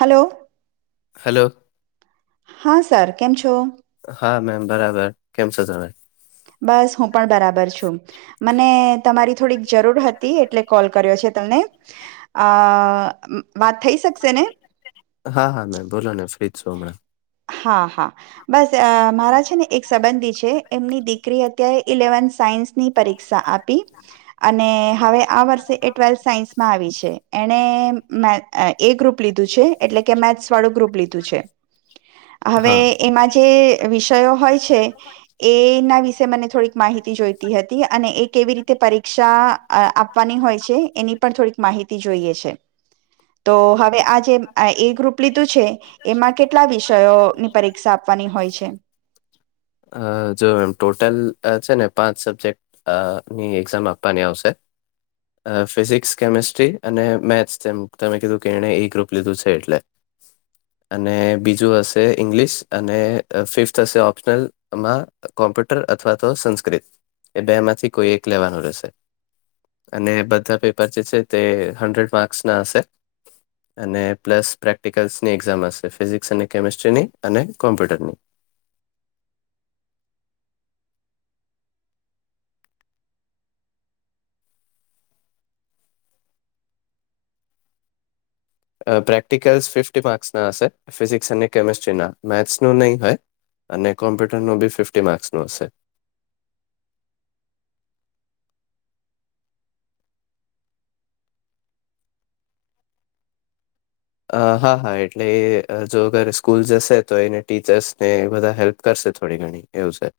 Hello hello. હા સરાર કેમ છો? હા મેમ. બરાબર, કેમ છો તમે? બસ હું પણ બરાબર છું, મને તમારી થોડીક જરૂર હતી એટલે કોલ કર્યો છે. તને, આ હા હા મે બોલો ને ફ્રીજ. શું અમણા. હા હા. બસ મારા છે ને એક સંબંધી છે એમની દીકરી હતી. ત્યાએ ઇલેવન સાયન્સની પરીક્ષા આપી. ી, અને હવે આ વર્ષે એ ટ્વેલ્થ સાયન્સમાં આવી છે એને મે એ ગ્રુપ લીધું છે એટલે કે મેથસ વાળું ગ્રુપ લીધું છે. હવે હા એમાં જે વિષયો હોય છે, એના વિશે મને થોડીક માહિતી જોઈતી હતી અને એ કેવી રીતે પરીક્ષા આપવાની હોય છે એની પણ થોડીક માહિતી જોઈએ છે. હ આ જે એ ગ્રુપ લીધું છે એમાં કેટલા વિશે ની પરીક્ષા આપવાની હોય છે. અ જો એમ ટોટલ છે ને પાંચ સબ્જેક્ટ ની એક્ઝામ આપવાની આવશે ફિઝિક્સ કેમેિસ્ટ્રી અને મેથ્સ તેમ તમે કીધું કે એણે ગ્રુપ એટલે અને બીજું હશે [unintelligible] અને ફિફ્થ હશે ઓપ્શનલમાં કોમ્પ્યુટર અથવા તો સંસ્કૃત એ બે માંથી કોઈ એક લેવાનું રહેશે અને બધા પેપર જે છે તે હડ્રેડ માર્ક્સના હશે. અને પ્લસ પ્રેક્ટિકલ્સની એક્ઝામ હશે ફિઝિક્સ અને કેમેસ્ટ્રીની અને કોમ્પ્યુટરની પ્રેક્ટિકલ્સ ફિફી માર્ક્સના હશે ફિઝિક્સ અને કેમેસ્ટ્રીના મેથ્સનું નહીં હોય અને કોમ્પ્યુટરનું બી ફિફ્ટી માર્ક્સનું હશે. અ હા હા એટલે એ જો અગર સ્કૂલ જશે તો એને ટીચર્સને બધા હેલ્પ કરશે થોડી ઘણી એવું છે.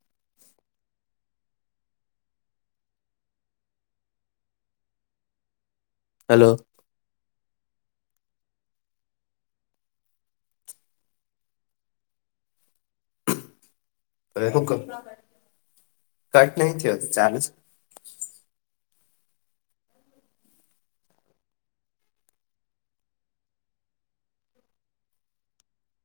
હલો. હવે હું કરું કટ નહી થયો તો ચાલજ